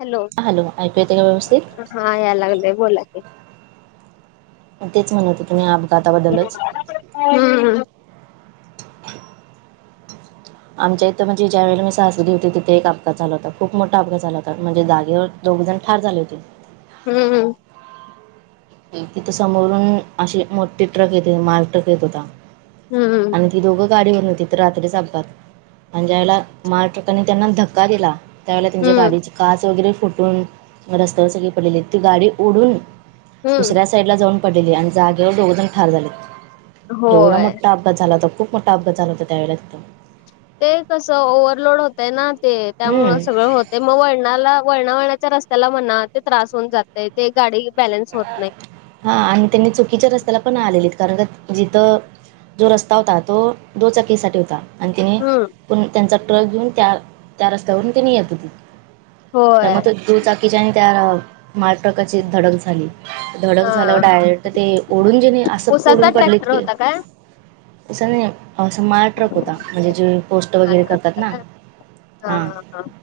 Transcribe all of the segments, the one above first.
Hello, ऐकू येते का व्यवस्थित हा याय लागलं बोला की, तेच म्हणत होते मी आ हम्. [inaudible] आमच्या इथं म्हणजे ज्या वेळे मी सासरी होती, तिथे एक अघात झाला होता. खूप मोठा अपघात झाला होता. म्हणजे जागेवर दोघंजण ठार झाले होते. हम्मम. तिथं समोरून अे मोठे ट्रक येते माल ट्रक येत होता. हम्म. आणि ती दोघं गाडी होन होती तर रात्रीच अपघात म्हण ज्याला माहा ट्रकानी त्यांना धक्का दिला. त्यावेळेला त्यांुमच्या हम्म गाडीची काच वगैरे फुटून रस्त्यावर सगळी पडलेली ती गाडी ओढून. हम्म दुसऱ्या साईड ला जाऊन पडलेली आणि जागेवर दोघ जण ठार झाले एवढा होय मोठा- अपात झाला होता खूप मोठा अघात झाला होता त्यावेळेला. ते कस ओवर्हलोड होतय ना ते त्यामुळे हम्म सगळं होत. ते मग वळणाला वळणा वळणाच्या रस्त्याला म्हणा ते त्रास होऊन जातय ते गाडी बॅलन्स होत नाही. हा आणि त्यांनी चुकीच्या रस्त्याला पण आलेलीत कारण का जिथं. जो रस्ता होता तो दोचाकीसाठी होता. आणि तिने हम्म पण त्यांचा ट्रक घेऊन त्या त्या रस्त्यावरून तिने येत होती. होय त्यामुळे दुचाकीच्या आणि त्या माल ट्रकाची धडक झाली. धडक हा झालं डायरेक्ट ते ओढून जेणे असं उसाचा ओढून पडलेत ट्रॅक्टर की. होता काय स नाही. हो असं मार ट्रक होता म्हणजे जे पोस्ट हा वगैरे करतात ना हां. हा हा.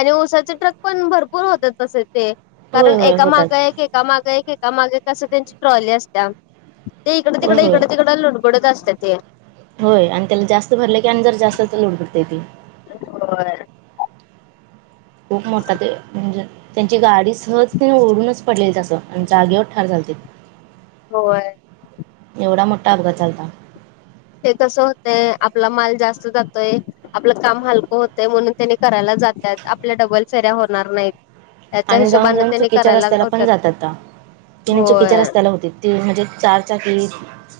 आणि उसाचे ट्रक पण भरपूर होत तसे ते होय कारण होय एका होतात माग. एक एका मागे एकका मागे कस त्यांची ट्रॉली असत. ते इकडे होय तिकडे होय इकडे तिकड आो गडत असते ते. होय आणि त्याला जास्त भरलं की अ जर जास्तच लोड पडतेय त ते. होय. खूप मोठा ते म्हणजे त्यांची गाडी. सहजतेने ओढूनच पडलेली तं आणि जागेवर ठार चालते. होय. एवढा मोठा अपघात झालता. ते कस होतय आपला माल जास्त जातोय आपलं काम हलकं होतंय म्हणून त्याने करायला जातात आपल्या डबल फेऱ्या होणार नाहीत. त्याच्या आणि जाऊन हिशोबाने जाऊन त्यांनी चुकीच्या करायला रस्त्याला पण होतात जातातअ तिन्ही होय चुकीच्या रस्त्याला होतीत. त म्हणजे चारचाकी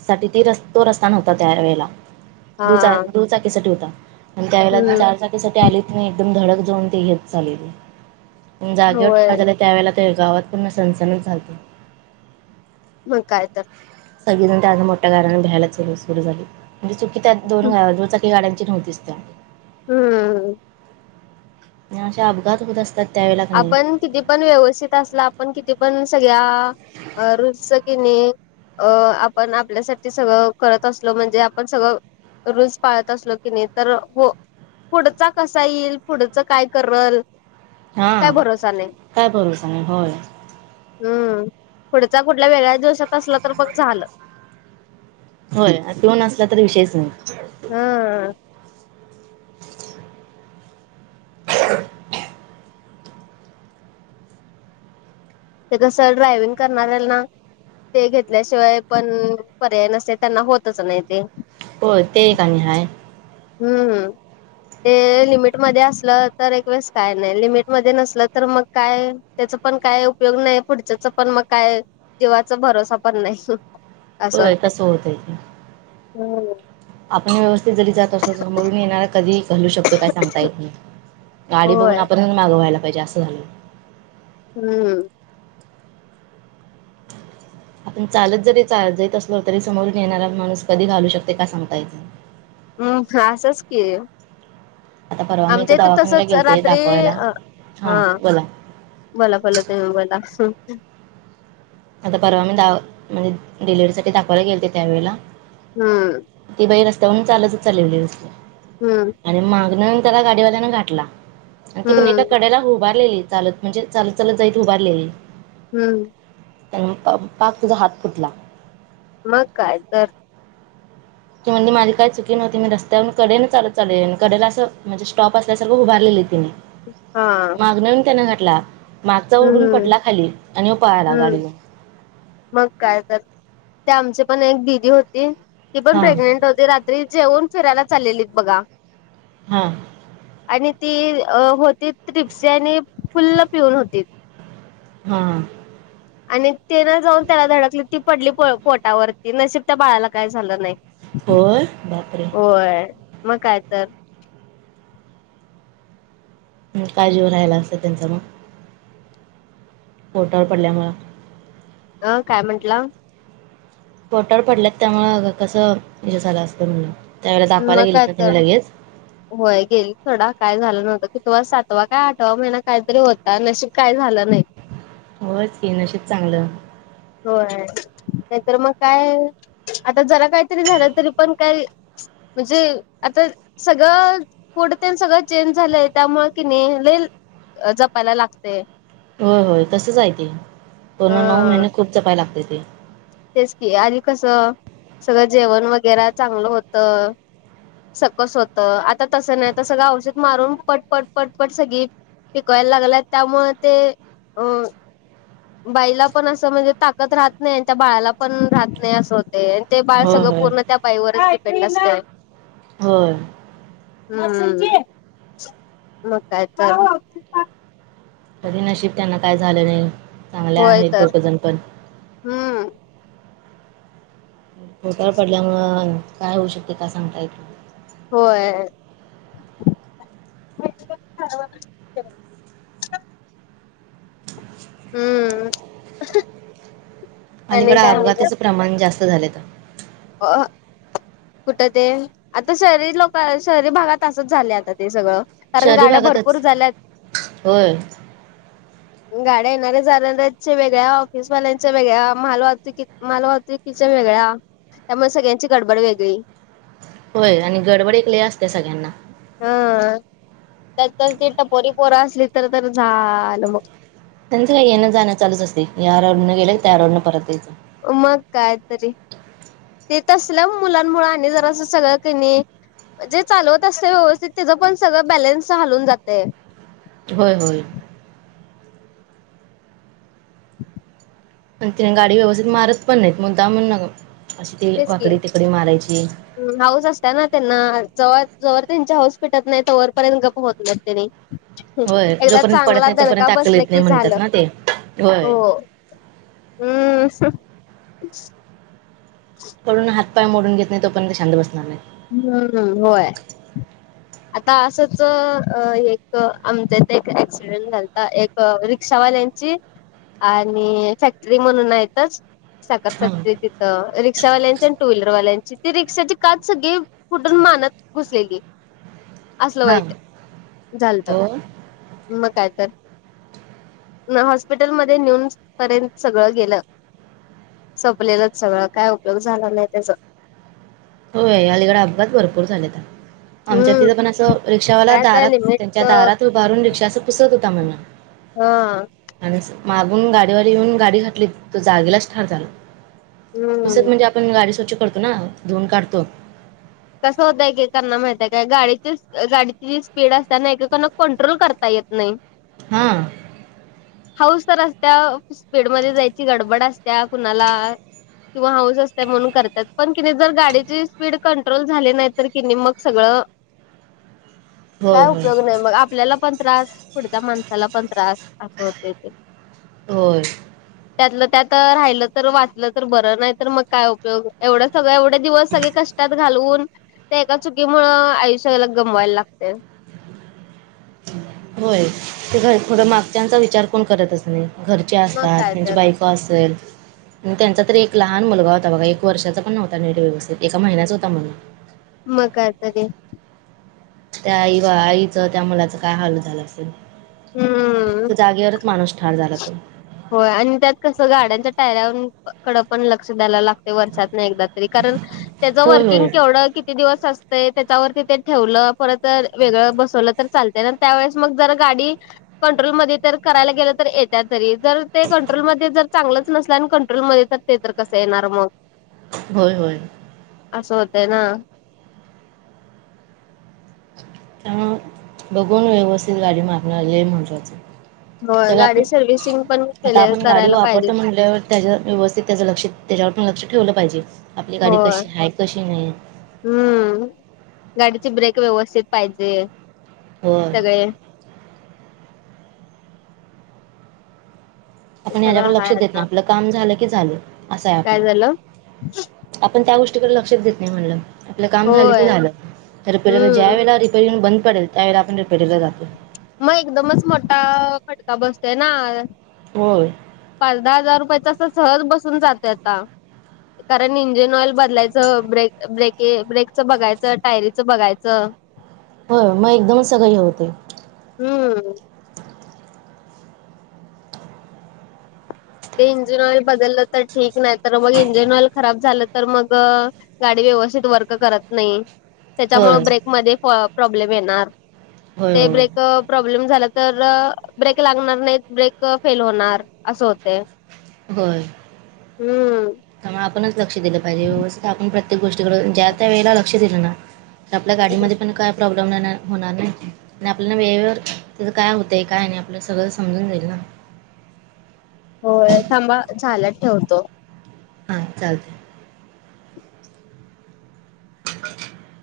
साठी ती रस् तो रस्ता नव्हता त्यावेेळेला हा दू चा दूचाकीसाठी होता आणि त्यावेळेला हम्म चार चाकी त्यासाठी आलीत नाही एकदम धडक जाऊन ते घेत चालेली. जागेवर होय ठार झाले त्यावेळेला ते गावात पूर्ण सनसनच झालत. मग काय तर. सगळीजण त्या आज मोठ्या कारराने भ्यायलालू सुरू झाली म्हणजे. की त्यात दोन दुचाकी गाड्यांची नव्हतीस त्या हम्म. आणि असे अपघात होत असतात. त्यावेळेला क नाही आपण. किती पण व्यवस्थित असला आपण किती पण सगळ्या रुट कि नाही. अ आपण आपल्यासाठी सगळं करत असलो म्हणजे आपण सगळं रुल पाळत असलो की नाही तर हो पुढचा कसा येईल पुढचं काय करल. हा काय भरोसा नाही काय भरोसा नाही होय. हम्म, पुढच्या कुठल्या वेगळ्याच जोशात असला तर मग झालं. होय आणि पिऊन असला तर विषयच नाही. हा, [inaudible] [inaudible] ते कसं ड्रायविंग करणारल्यानां. ते घेतल्याशिवाय पण पर्याय नसतंत त्यांना होतच नाही ते. होय ते आणि एक हाय. हम्म, ते लिमिटमध्ये असलं तर एक वेळेस काय नाही लिमिटमध्ये नसलं तर मग काय. त्याचा पण काय उपयोग नाही पुढच्याच पण मग काय जीवाचा भरोसा पण नाही सोड. होय तस होतय ते. हम्म आपण व्यवस्थित जरी जात असलो समोरून येणार कधी घालू शकतो. तर काय सांगता येत नाही गाडी होय बघून आपण मागं वा्हायला पाहिजे असं झालंय. हम्म, [inaudible] आपण चालत जरी जात असलो तरी समोरून येणारा माणूस कधी घालू शकतो काय सांगता येतं नाही. हम्, खा असंच की. आता परवा मी आमच्या इथं दवाखान्याला तसच गेलते रात्री दाखवायला अ हां हा, बोला बोला बोला तुम्ही बोला. आता परवा मी दा म्हणजे डिलिव्हीरी साठी दाखवायला गेलते त्या वेळेला. हम्म, ती बाई रस्ता वरूण‌ चालतचं चालली होती. हम्म, आणि मागनं त्याला गाडीवाल्यान घाठला आणि ती पण एका हम्म कडेला उभारलेली चालत. म्हणजे चालत चालत जाईत उभारलेली. हम्म, त्या मूळ पाप पाक तिचा हात फुटला. मग काय तर. ती म्हणली माझी काय चुकी नव्हती मी रस्त्यावर कडेन चालत चालेली कडेला असं म्हणजे स्टॉप असल्यासारखं उभारलेलीत त्यांने. हा माग येऊन त्यान घटला मागचा ओढून हम्म पटला खाली आणि पळाला गाडी हम्म घेऊन. मग काय कर ते आमची पण एक दिदी होती ती पण हां प्रेग्नेंट होती रात्री. तरी जेवन फिरायला चाललेली बघा. हा, आणि ती होती रिक्षा आणि फुल्ल पिऊन होतीत. हा, आणि तेना जाऊन त्याला धडकली ती पडली पो पोटावरती नशीब त्या बाळाला काय झालं नाही. होय बापरे होय मग काय तर. मग काय जीव राहायला असलं त्यांचा मग. पोटावर पडल्यामुळ. अ काय म्हंटला. पोटाळ पडल्यात त्यामुळेकसं य झालं असतं म्हूनल. मग काय तर. ह [inaudible] होय गेली सोडा काय झालं नव्हतं कितवा सातवा काय आठवा महिना काहीतरी होता नशीब काय झालं नाही. होच की नशिब चांगलं. होय नाहीतर मग काय आता जरा काहीतरी झालं तरी पण काय म्हणजे आता सगळं फूड तेन सगळं चेंज झालंय त्यामुळे की नी लय अ जपायला लागते. होय होय तसंच आहे की ते पूर्ण नऊ हा महिने खूप जपाय लागते ते. तेच की आदी कसं सगळं जेवण वगैरे चांगलं होतं सकस होतं आता तसं नाही तर सगळं औषध मारून पटपट पटपट सगळी पिकवायला लागलय त्यामुळे ते अ बाईला पण असं म्हणजे ताकत राहत नाही त्या बाळाला पण राहत नाही असं होते आन ते बाळ होय सगळं होय पूर्ण त्या बाईवरच डिपेंड असतं. होय. हम्म मग काय तर. कधी नशीब त्यांना काय झालं नाही चांगल्या होय आहेत तर दोघंजण पण. हम्म. पोटावर पडल्यामुळं काय होऊ शकते काय सांगता येत नाही. होय. हम्म. आणि अलीकडं काय अपघाताचं प्रमाण जास्त झालेयत. अ ह कुठं ते आता शहरी लोकं शहरी भागात असच झाले आता ते सगळं. कारण शहरी गाड्या भरपूर भागातच झाल्यात. होय [inaudible] गाड्या येणारऱ्या जाणारऱ्याचे वेगळ्या ऑफिसवाल्यांच्या वेगळ्या मालवाहतकी मालवाहत किच्या वेगळा त्यामुळे सगळ्यांची गडबड वेगळी. होय आणि गडबड एक लय असते सगळ्यांना. हा त्यात ती टपोरी पोरं असली तर तर झालं मग. त्यांचं काही येनं जाणं चालुच असते या रोडनं गेले त्या रोडनं परत यायचं. मग कायतरी. ते तसल्या मुलांमुळे आणि जरा असं सगळ्या क नी जे चालवत असते व्यवस्थित त्याजा पण सगळं बॅलन्स हलून जाते. होय होय. [inaudible] पण तिने गाडी व्यवस्थित मारत पण नाहीत मुद्दामुन अशी ती वाकडी तिकडी मारायची. हम्म हाऊस असत्या ना त्यांना ज जोवर त्यांचे हाऊस फेटत नाही तोवर पर्यंत गप्प होत नाही त्यानी. होय एकदा जोपर्यंत पडत चांगला नाही गणका तोपर्यंत अक्कल बसलं येत नाही की म्हणतात झालं ना ते होय हो. हम्म. पडून हात पाय मोडून घेत नाही तोपर्यंत शांत बसणार नायत. मगं ना होय. आता असच अ एक आमचे ते एक ऍक्सिडेंट घालता ए क रिक्षावाल्यांची आणि फॅक्टरी म्हणून आहेतच साखर हां फॅक्टरी तिथं रिक्षावाल्यांची आणि टू व्हीलरवाल्यांची ती रिक्षाची का सगळे कुठून मानत घुसलेले. असल हां वाईट झालत. हो मग काय तर ना हॉस्पिटलमध्ये नेऊन पर्यंत सगळं गेलं. सोपलेलंच सगळं काय उपयोग झाला नाही त्याचा. होय अलीकडा अपघात भरपूर झालेता आमच्या हम्म तिथं पण असं रिक्षावाला काय काय दारात लिमिट त्यांच्या दारात उभा राहुन रिक्षा अस पुसत होता. म्हण हा आणि मागून गाडीवाला येऊन गाडी घातली. तो जागेलाच ठार झाला. पुसत हम्म म्हणजे आपण गाडी स्वच्छ करतो ना धुवुन काढतो. कसं होतय एक एकाना माहितय काय? गाडीची गाडीची जी स्पीड असते ना? एककान कंट्रोल करता येत नाही. हा हाऊस तर असत्या स्पीडमध्ये जायची गडबड असत्या कुणाला? किंवा हाऊस असते म्हणून करतात. पण कि जर गाडीची स्पीड कं कंट्रोल झाली नाही. तर की मग सगळं [inaudible] होय काय होय उपयोग नाही. मग आपल्याला पण त्रास पुढच्या माणसाला पण त्रास अस होते. ते होय त्यातलं त्यात राहिलं तर वाचलं तर बरं. नाही तर मग काय? उपयोग एवढं सगळं एवढे दिवस सगळे कष्टात घालून त्या एका चुकीमुळे आयुष्याला गमवायला लागते. होय ते घर थोडं मागच्यांचा विचार कोण करतच नाही. घर चे मग असतात काय त्यांची तर बायको असेल आणि त्यांचा तर एक लहान मुलगा होता. बघा एक वर्षाचा पण नव्हता. नीट व्यवस्थित एका महिन्याच होता. म्हण मग काय तर ते त्या आई व आईचं त्या मुलाचं काय हाल झालं असेल. हम्म [inaudible] तो जागेवरच माणूस ठार झाला तो. होय आणि त्यात कसं? गाड्यांच्या टायऱ्यावर कडं पण लक्ष द्यायला लागत. वर्षातून एकदा तरी कारण त्याचं होय वर्किंग होय केवढ की किती दिवस असते. त्याच्यावरती ते ठेवलं परत वेगळं बसवलं तर चालतय. आणि त्यावेेळेस मग जर गाडी‌ कंट्रोल मध्ये तर करायला गेल तर येत तरी जर ते कंट्रोल मध्ये जर चांगलंच नसला आणि कंट्रोलमध्ये तर ते तर कसं येणार मग. होय होय असं होतय ना- त्यामुळे बघून व्यवस्थित गाडी मागन आलेली लय महत्वाचय- [inaudible] होय जर आता गाडी सर्व्हिसिंग पण केले आपण गाडी करायला वापरतो पाहिजेच म्हटल्यावर- त्याच्या व्यवस्थित त्याच लक्ष त्याच्यावर पण लक्ष ठेवलं पाहिजे. आपली गाडी होय कशी आहे? कशी नाही. हम्म गाडीची ब्रेक व्यवस्थित पाहिजे होय सगळे. आपण सगळं ह्याच्याकडे हाय लक्ष देत आता नाही. आपलं काम झालं की झालं असं आहे काय आपलं. झालं आपण त्या गोष्टीकडे लक्षात देत नाही. म्हणलं आपलं काम झालं की होय झालं. तर आपल्याला ज्या हम्म वेळेला तिथे येऊन बंद पडेल. त्यावेळे आपण रीपेरींगला जातो. मग एकदमच मोठा फटका बसतोय ना. हो पाच दहा हजार रुपयाचा असं सहज बसून जाते आता. कारण इंजिन ऑइल बदलायचं, ब्रेक, ब्रेक ब्रेकचं बघायचं, टायरीचं बघायचं. हो मग एकदम सगळ हे होते. हम्म ते इंजिन ऑइल बदललं तर ठीक. नाही तर मग इंजिन ऑइल खराब झालं तर मग. गाडी व्यवस्थित वर्क करत नाही. त्याच्यामु होय ब्रेकमध्ये प्रॉब्लेम येणार. होय ते होय ब्रेक प्रॉब्लेम झाला तर ब्रेक लागणार नाही. ब्रेक फेल होणार. असं होते. होय हम्म त्यामुळे आपणच लक्ष दिलं पाहिजे. व्यवस्थित आपण प्रत्ये गोष्टी कडे ज्या त्या वेळेला लक्ष दिलं ना, आपल्या गाडीमध्ये पण काय प्रॉब्लेम प्रॉब्म होणार नाही. आणि आपल्याला वेळेवेर त्याचं काय होतं. काय नाही. आपल्या सगळं समजून जाईल ना. हो थांबा. झालाते ठेवतो. हां चालतंय. [inaudible]